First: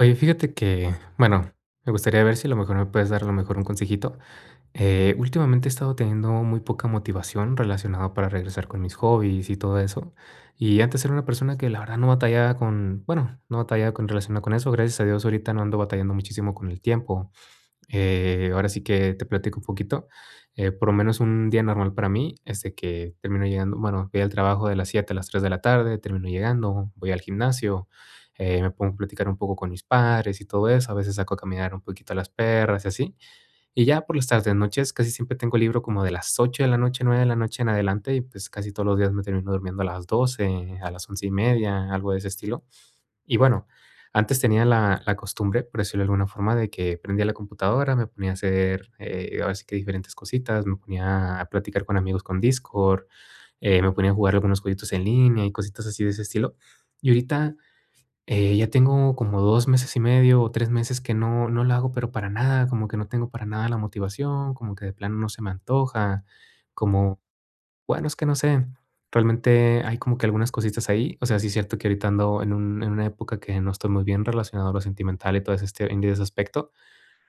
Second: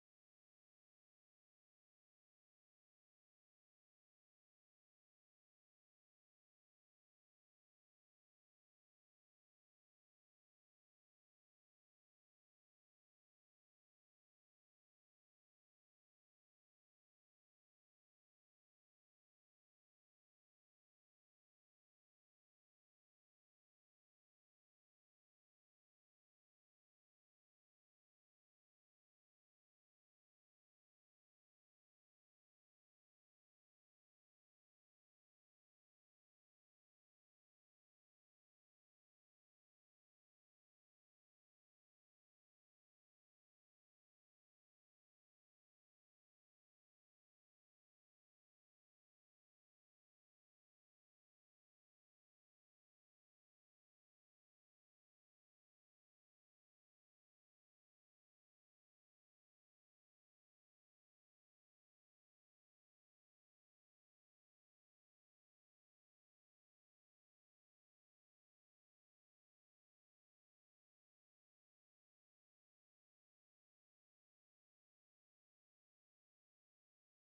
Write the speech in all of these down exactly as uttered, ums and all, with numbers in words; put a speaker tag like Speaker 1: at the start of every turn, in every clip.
Speaker 1: Oye, fíjate que, bueno, me gustaría ver si a lo mejor me puedes dar a lo mejor un consejito. Eh, últimamente he estado teniendo muy poca motivación relacionada para regresar con mis hobbies y todo eso. Y antes era una persona que la verdad no batallaba con, bueno, no batallaba con relacionado con eso. Gracias a Dios ahorita no ando batallando muchísimo con el tiempo. Eh, ahora sí que te platico un poquito. Eh, por lo menos un día normal para mí es de que termino llegando, bueno, voy al trabajo de las siete a las tres de la tarde, termino llegando, voy al gimnasio. Eh, me pongo a platicar un poco con mis padres y todo eso, a veces saco a caminar un poquito a las perras y así. Y ya por las tardes, noches, casi siempre tengo libro como de las ocho de la noche, nueve de la noche en adelante y pues casi todos los días me termino durmiendo a las doce a las once y media, algo de ese estilo. Y bueno, antes tenía la, la costumbre, por decirlo de alguna forma, de que prendía la computadora, me ponía a hacer, eh, ahora sí que diferentes cositas, me ponía a platicar con amigos con Discord. Eh, me ponía a jugar algunos jueguitos en línea y cositas así de ese estilo. Y ahorita eh, ya tengo como dos meses y medio o tres meses que no, no lo hago, pero para nada, como que no tengo para nada la motivación, como que de plano no se me antoja, como bueno, es que no sé, realmente hay como que algunas cositas ahí. O sea, sí es cierto que ahorita ando en un en una época que no estoy muy bien relacionado a lo sentimental y todo ese este en ese aspecto,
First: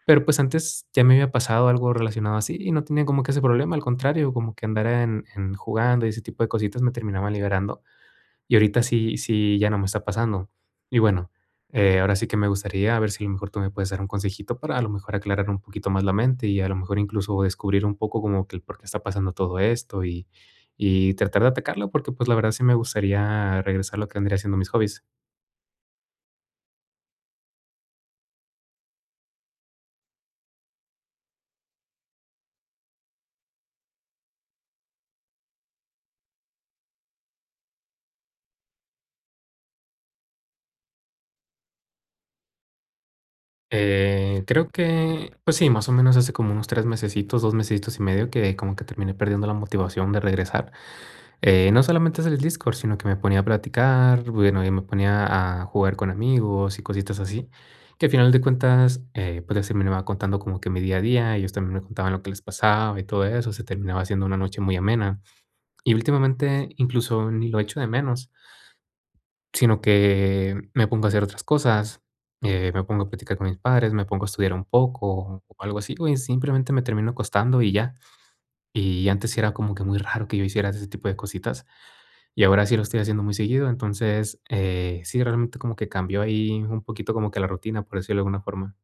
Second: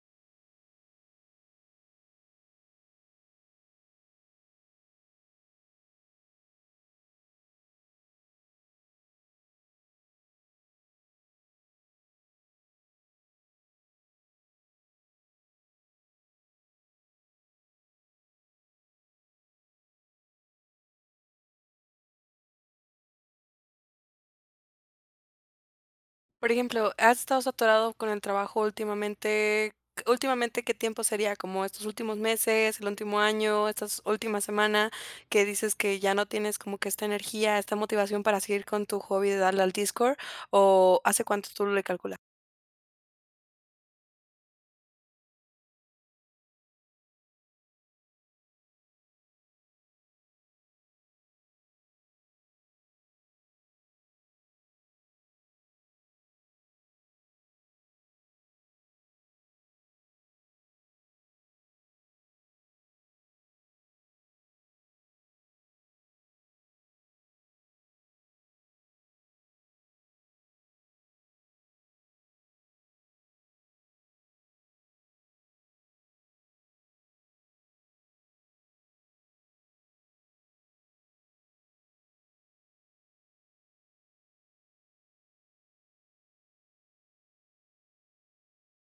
Speaker 1: pero, pues, antes ya me había pasado algo relacionado así y no tenía como que ese problema, al contrario, como que andar en en jugando y ese tipo de cositas me terminaban liberando. Y ahorita sí, sí ya no me está pasando. Y bueno, eh, ahora sí que me gustaría a ver si a lo mejor tú me puedes dar un consejito para a lo mejor aclarar un poquito más la mente y a lo mejor incluso descubrir un poco como que el por qué está pasando todo esto y y tratar de atacarlo porque, pues, la verdad sí me gustaría regresar a lo que vendría siendo mis hobbies.
Speaker 2: Por ejemplo, ¿has estado saturado con el trabajo últimamente? Últimamente, ¿qué tiempo sería? ¿Como estos últimos meses, el último año, estas últimas semana que dices que ya no tienes como que esta energía, esta motivación para seguir con tu hobby de darle al Discord? ¿O hace cuánto tú le calculas?
Speaker 1: Eh, creo que, pues sí, más o menos hace como unos tres mesecitos, dos mesecitos y medio que como que terminé perdiendo la motivación de regresar. Eh, no solamente es el Discord, sino que me ponía a platicar, bueno, y me ponía a jugar con amigos y cositas así, que al final de cuentas, eh, pues así me iba contando como que mi día a día, ellos también me contaban lo que les pasaba y todo eso, se terminaba haciendo una noche muy amena. Y últimamente incluso ni lo echo de menos. Sino que me pongo a hacer otras cosas. Eh, me pongo a platicar con mis padres, me pongo a estudiar un poco o algo así, güey, simplemente me termino acostando y ya. Y antes sí era como que muy raro que yo hiciera ese tipo de cositas, y ahora sí lo estoy haciendo muy seguido. Entonces, eh, sí, realmente como que cambió ahí un poquito como que la rutina, por decirlo de alguna forma.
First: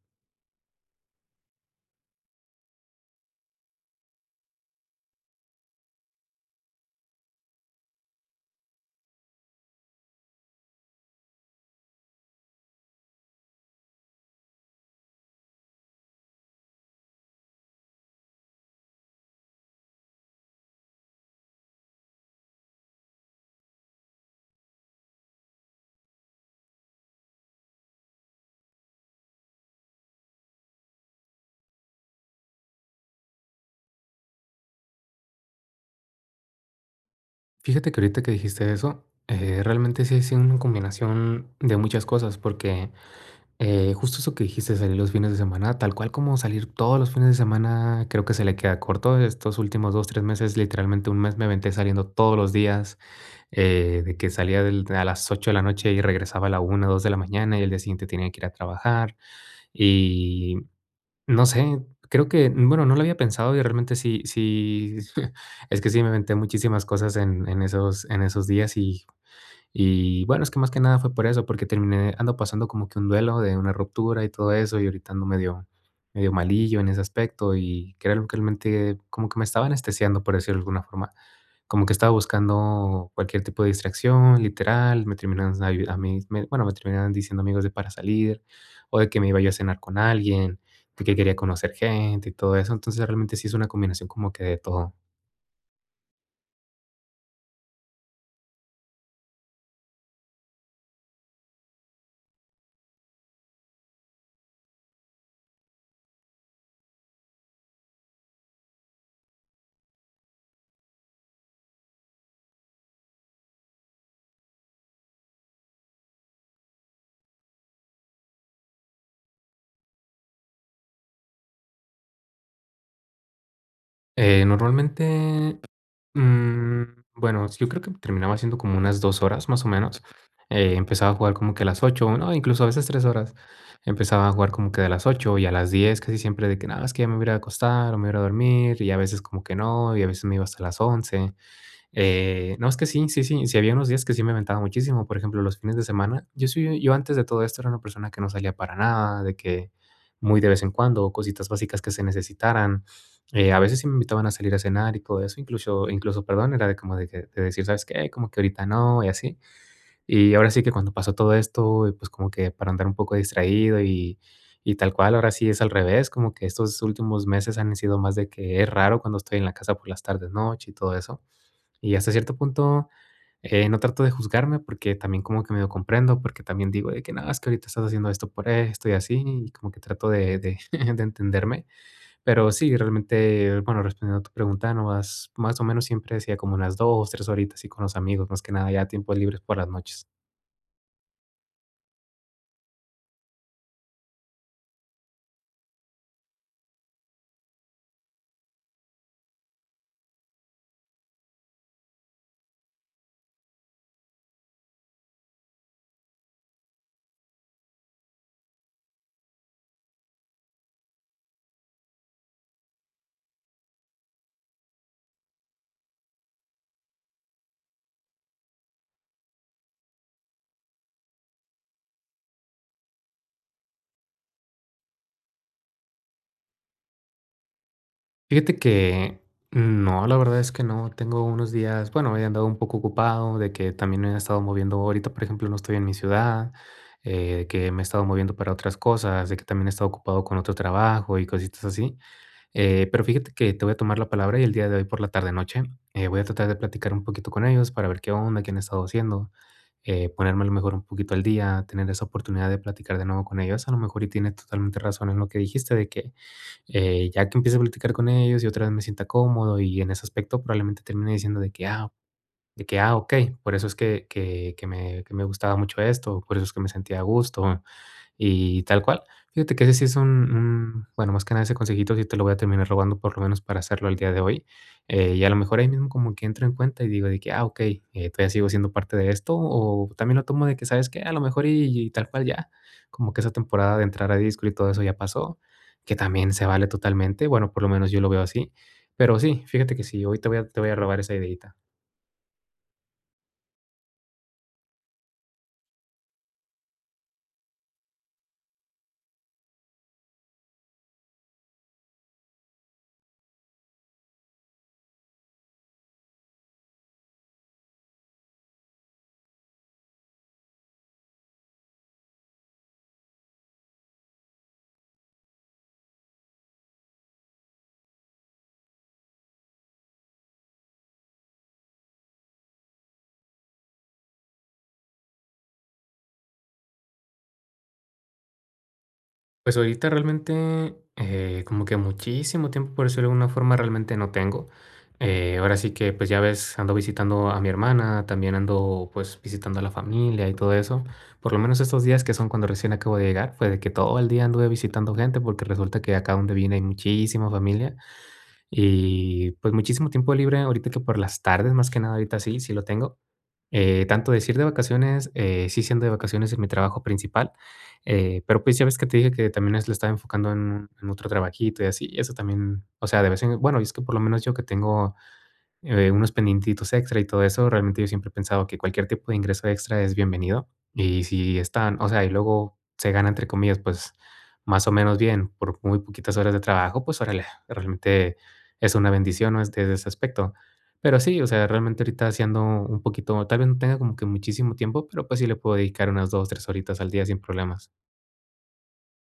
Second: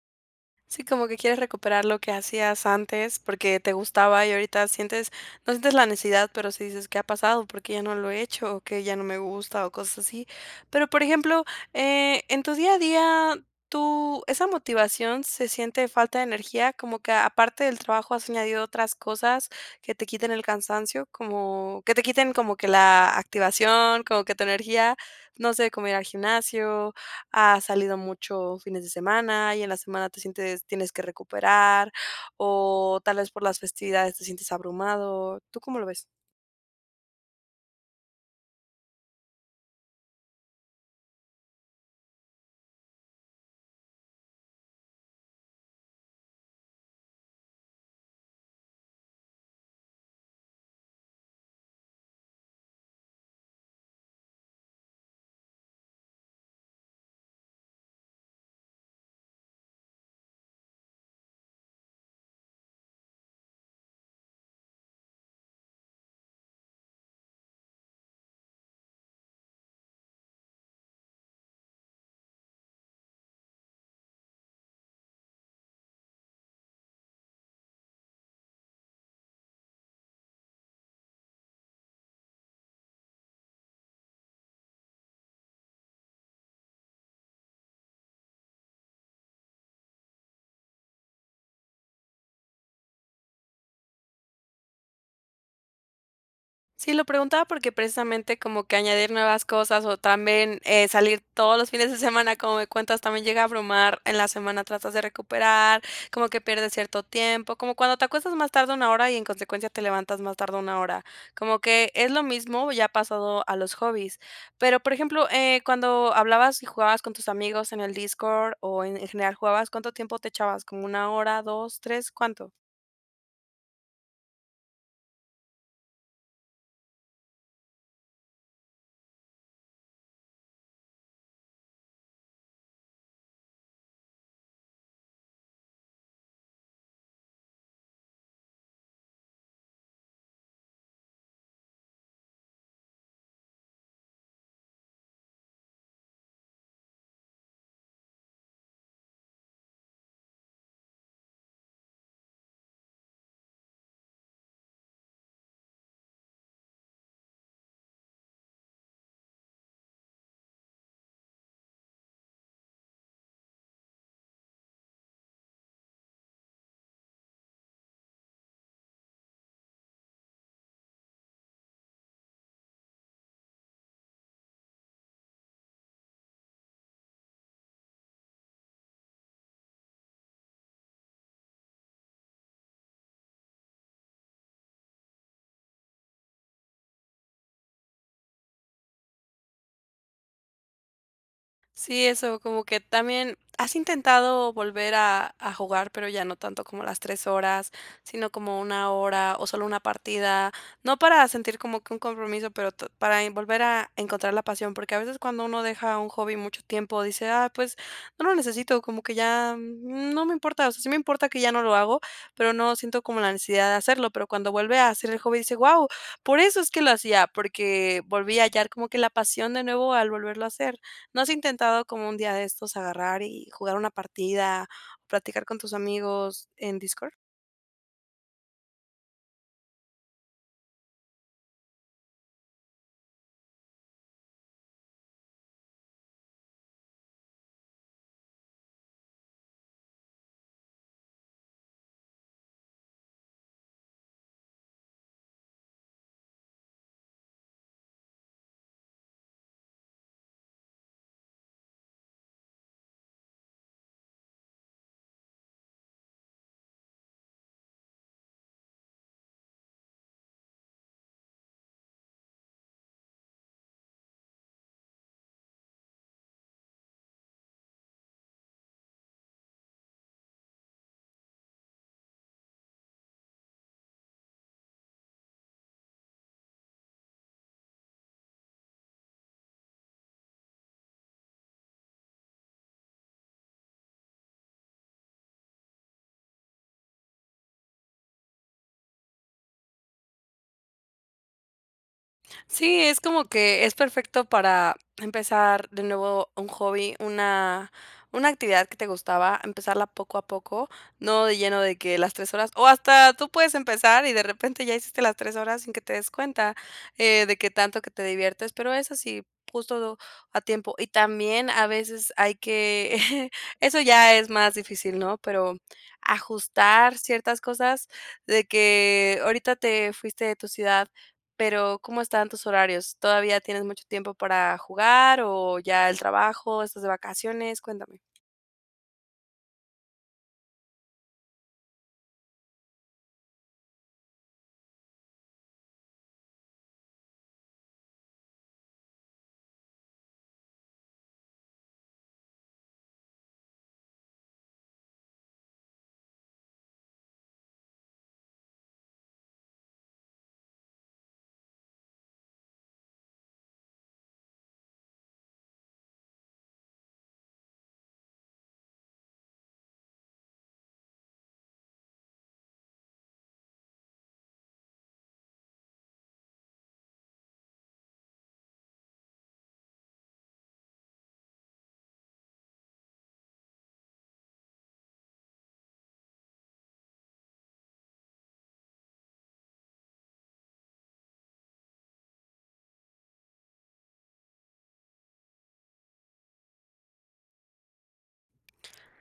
Speaker 2: Sí, como que quieres recuperar lo que hacías antes porque te gustaba y ahorita sientes, no sientes la necesidad, pero sí dices, ¿qué ha pasado porque ya no lo he hecho? ¿O que ya no me gusta? O cosas así. Pero, por ejemplo, eh, en tu día a día, ¿tú esa motivación se siente falta de energía? Como que aparte del trabajo has añadido otras cosas que te quiten el cansancio, como que te quiten como que la activación, como que tu energía, no sé, como ir al gimnasio ha salido mucho fines de semana y en la semana te sientes, tienes que recuperar o tal vez por las festividades te sientes abrumado. ¿Tú cómo lo ves?
Speaker 1: Fíjate que ahorita que dijiste eso, eh, realmente sí es una combinación de muchas cosas, porque Eh, justo eso que dijiste, salir los fines de semana, tal cual como salir todos los fines de semana, creo que se le queda corto. Estos últimos dos tres meses, literalmente un mes me aventé saliendo todos los días. Eh, de que salía del- a las ocho de la noche y regresaba a la una dos de la mañana y el día siguiente tenía que ir a trabajar. Y no sé, creo que, bueno, no lo había pensado y realmente sí, sí, es que sí me aventé muchísimas cosas en, en esos, en esos días y y bueno, es que más que nada fue por eso, porque terminé ando pasando como que un duelo de una ruptura y todo eso, y ahorita ando medio medio malillo en ese aspecto, y que era algo que realmente como que me estaba anestesiando, por decirlo de alguna forma. Como que estaba buscando cualquier tipo de distracción, literal, me terminaban ayu a mí me bueno, me terminaban diciendo amigos de para salir, o de que me iba yo a cenar con alguien, de que quería conocer gente y todo eso. Entonces, realmente sí es una combinación como que de todo.
Speaker 2: Sí, lo preguntaba porque precisamente como que añadir nuevas cosas o también, eh, salir todos los fines de semana, como me cuentas, también llega a abrumar, en la semana tratas de recuperar, como que pierdes cierto tiempo, como cuando te acuestas más tarde una hora y en consecuencia te levantas más tarde una hora, como que es lo mismo ya pasado a los hobbies. Pero, por ejemplo, eh, cuando hablabas y jugabas con tus amigos en el Discord o en en general jugabas, ¿cuánto tiempo te echabas? ¿Como una hora, dos tres? ¿Cuánto?
Speaker 1: Eh, normalmente, Mm, bueno, yo creo que terminaba siendo como unas dos horas, más o menos. Eh, empezaba a jugar como que a las ocho, no, incluso a veces tres horas. Empezaba a jugar como que de las ocho y a las diez, casi siempre de que, nada, es que ya me voy a ir a acostar o me voy a ir a dormir y a veces como que no, y a veces me iba hasta las once. Eh, no, es que sí, sí, sí, sí había unos días que sí me aventaba muchísimo, por ejemplo, los fines de semana. Yo soy yo antes de todo esto era una persona que no salía para nada, de que muy de vez en cuando, cositas básicas que se necesitaran. Eh, a veces sí me invitaban a salir a cenar y todo eso, incluso incluso, perdón, era de como de que de decir: "¿Sabes qué? Como que ahorita no", y así. Y ahora sí que cuando pasó todo esto, eh, pues, como que para andar un poco distraído y y tal cual, ahora sí es al revés, como que estos últimos meses han sido más de que es raro cuando estoy en la casa por las tardes, noche y todo eso. Y hasta cierto punto, eh, no trato de juzgarme porque también como que medio comprendo, porque también digo de que no, es que ahorita estás haciendo esto por esto y así, y como que trato de, de, de entenderme. Pero sí, realmente, bueno, respondiendo a tu pregunta, no más, más o menos siempre decía como unas dos, tres horitas y con los amigos, más que nada ya tiempos libres por las noches.
Speaker 2: Sí, eso, como que también has intentado volver a, a jugar, pero ya no tanto como las tres horas, sino como una hora o solo una partida, no para sentir como que un compromiso, pero t- para en- volver a encontrar la pasión, porque a veces cuando uno deja un hobby mucho tiempo, dice, ah, pues no lo necesito, como que ya mm, no me importa, o sea, sí me importa que ya no lo hago, pero no siento como la necesidad de hacerlo, pero cuando vuelve a hacer el hobby, dice, wow, por eso es que lo hacía, porque volví a hallar como que la pasión de nuevo al volverlo a hacer. ¿No has intentado como un día de estos agarrar y jugar una partida, o platicar con tus amigos en Discord?
Speaker 1: Fíjate que no, la verdad es que no. Tengo unos días, bueno, he andado un poco ocupado, de que también me he estado moviendo. Ahorita, por ejemplo, no estoy en mi ciudad, eh, que me he estado moviendo para otras cosas, de que también he estado ocupado con otro trabajo y cositas así. Eh, pero fíjate que te voy a tomar la palabra y el día de hoy por la tarde noche eh, voy a tratar de platicar un poquito con ellos para ver qué onda, qué han estado haciendo, eh, ponerme a lo mejor un poquito al día, tener esa oportunidad de platicar de nuevo con ellos. A lo mejor y tienes totalmente razón en lo que dijiste de que eh, ya que empiece a platicar con ellos y otra vez me sienta cómodo y en ese aspecto probablemente termine diciendo de que, ah, de que, ah, ok, por eso es que, que, que me, que me gustaba mucho esto, por eso es que me sentía a gusto, y tal cual. Fíjate que ese sí es un un bueno, más que nada ese consejito sí te lo voy a terminar robando, por lo menos para hacerlo al día de hoy. Eh, y a lo mejor ahí mismo como que entro en cuenta y digo de que: "Ah, okey, eh, todavía sigo siendo parte de esto", o también lo tomo de que, ¿sabes qué? A lo mejor y y tal cual ya, como que esa temporada de entrar a disco y todo eso ya pasó, que también se vale totalmente, bueno, por lo menos yo lo veo así. Pero sí, fíjate que sí, hoy te voy a te voy a robar esa ideita.
Speaker 2: Sí, es como que es perfecto para empezar de nuevo un hobby, una una actividad que te gustaba, empezarla poco a poco, no de lleno de que las tres horas o hasta tú puedes empezar y de repente ya hiciste las tres horas sin que te des cuenta, eh, de que tanto que te diviertes, pero es así, justo a tiempo. Y también a veces hay que eso ya es más difícil, ¿no? Pero ajustar ciertas cosas de que ahorita te fuiste de tu ciudad pero, ¿cómo están tus horarios? ¿Todavía tienes mucho tiempo para jugar o ya el trabajo, estás de vacaciones? Cuéntame.
Speaker 1: Pues ahorita realmente, eh, como que muchísimo tiempo, por decirlo de alguna forma, realmente no tengo. Eh, ahora sí que, pues ya ves, ando visitando a mi hermana, también ando pues visitando a la familia y todo eso. Por lo menos estos días que son cuando recién acabo de llegar, fue de que todo el día anduve visitando gente porque resulta que acá donde vine hay muchísima familia. Y pues muchísimo tiempo libre ahorita que por las tardes, más que nada ahorita sí, sí lo tengo. Eh, tanto decir de vacaciones, eh, sí siendo de vacaciones en mi trabajo principal. Eh, pero pues ya ves que te dije que también es- lo estaba enfocando en, en otro trabajito y así, y eso también, o sea, de vez en, bueno, y es que por lo menos yo que tengo eh, unos pendientitos extra y todo eso, realmente yo siempre he pensado que cualquier tipo de ingreso extra es bienvenido. Y si están, o sea, y luego se gana, entre comillas, pues más o menos bien por muy poquitas horas de trabajo, pues órale, realmente es una bendición, ¿no? Es desde ese aspecto. Pero sí, o sea, realmente ahorita haciendo un poquito, tal vez no tenga como que muchísimo tiempo, pero pues sí le puedo dedicar unas dos, tres horitas al día sin problemas.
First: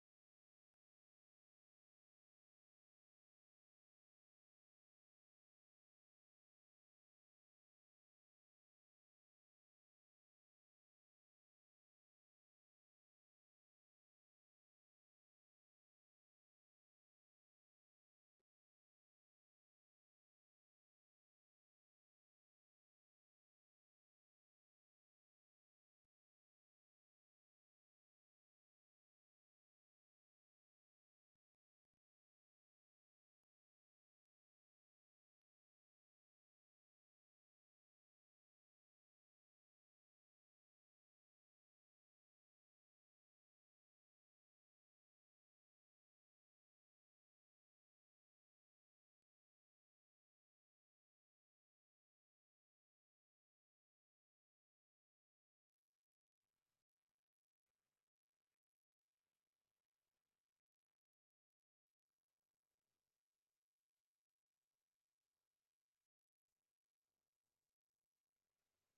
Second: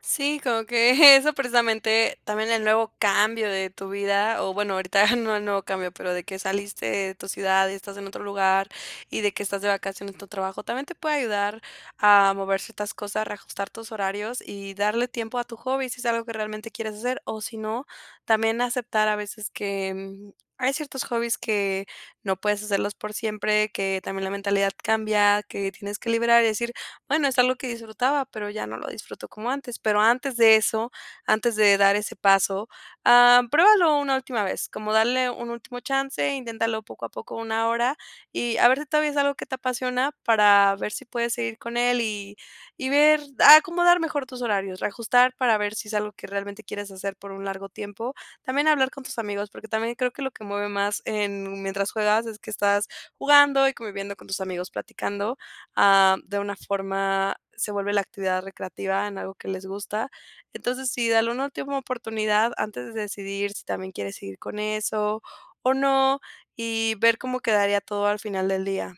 Speaker 2: Sí, como que eso precisamente también el nuevo cambio de tu vida, o bueno, ahorita no el nuevo cambio, pero de que saliste de tu ciudad y estás en otro lugar y de que estás de vacaciones en tu trabajo, también te puede ayudar a mover ciertas cosas, reajustar tus horarios y darle tiempo a tu hobby si es algo que realmente quieres hacer, o si no, también aceptar a veces que mm, hay ciertos hobbies que no puedes hacerlos por siempre, que también la mentalidad cambia, que tienes que liberar y decir, bueno, es algo que disfrutaba, pero ya no lo disfruto como antes. Pero antes de eso, antes de dar ese paso, ah, pruébalo una última vez, como darle un último chance, inténtalo poco a poco, una hora, y a ver si todavía es algo que te apasiona para ver si puedes seguir con él y, y ver, acomodar mejor tus horarios, reajustar para ver si es algo que realmente quieres hacer por un largo tiempo. También hablar con tus amigos, porque también creo que lo que mueve más en mientras juegas es que estás jugando y conviviendo con tus amigos, platicando, ah, de una forma se vuelve la actividad recreativa en algo que les gusta. Entonces, sí, dale una última oportunidad antes de decidir si también quieres seguir con eso o no y ver cómo quedaría todo al final del día.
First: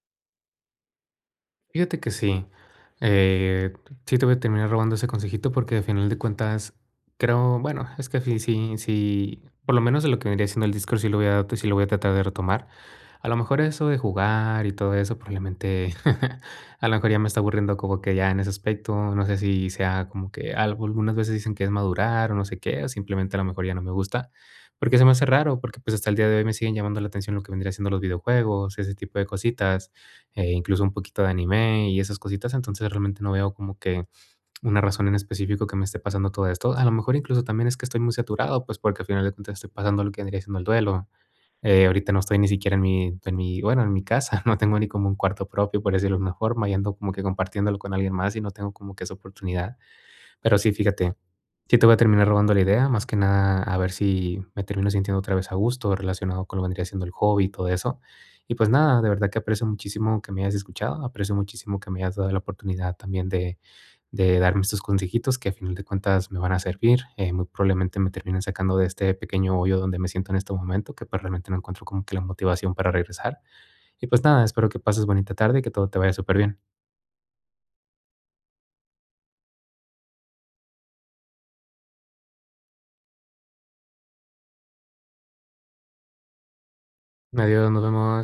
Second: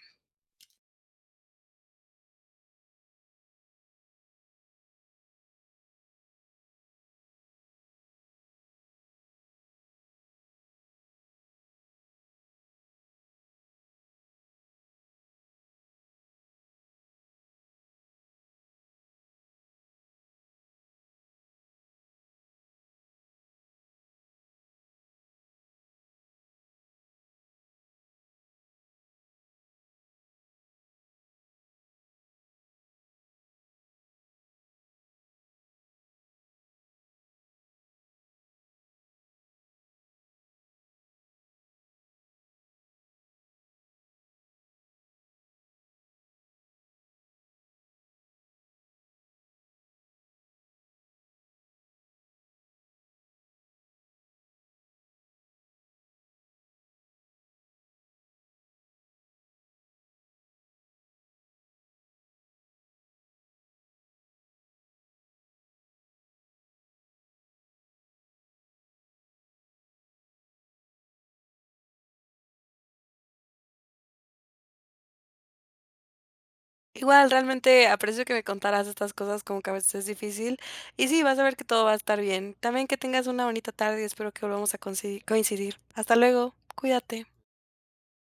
Speaker 1: Fíjate que sí. Eh, sí te voy a terminar robando ese consejito porque al final de cuentas creo, bueno, es que sí, sí, sí, por lo menos de lo que vendría siendo el Discord sí lo voy a, sí lo voy a tratar de retomar. A lo mejor eso de jugar y todo eso probablemente, a lo mejor ya me está aburriendo como que ya en ese aspecto, no sé si sea como que algo, algunas veces dicen que es madurar o no sé qué, o simplemente a lo mejor ya no me gusta, porque se me hace raro, porque pues hasta el día de hoy me siguen llamando la atención lo que vendría siendo los videojuegos, ese tipo de cositas. Eh, incluso un poquito de anime y esas cositas, entonces realmente no veo como que una razón en específico que me esté pasando todo esto. A lo mejor incluso también es que estoy muy saturado, pues porque al final de cuentas estoy pasando lo que vendría siendo el duelo. Eh, ahorita no estoy ni siquiera en mi, en mi, bueno, en mi casa, no tengo ni como un cuarto propio, por decirlo de una forma, y ando como que compartiéndolo con alguien más y no tengo como que esa oportunidad. Pero sí, fíjate. Sí, te voy a terminar robando la idea, más que nada a ver si me termino sintiendo otra vez a gusto relacionado con lo que vendría siendo el hobby y todo eso. Y pues nada, de verdad que aprecio muchísimo que me hayas escuchado, aprecio muchísimo que me hayas dado la oportunidad también de, de darme estos consejitos que a final de cuentas me van a servir. Eh, muy probablemente me terminen sacando de este pequeño hoyo donde me siento en este momento, que pues realmente no encuentro como que la motivación para regresar. Y pues nada, espero que pases bonita tarde y que todo te vaya súper bien.
Speaker 2: Igual, realmente aprecio que me contaras estas cosas, como que a veces es difícil. Y sí, vas a ver que todo va a estar bien. También que tengas una bonita tarde y espero que volvamos a conci- coincidir. Hasta luego, cuídate.
Speaker 1: Adiós, nos vemos.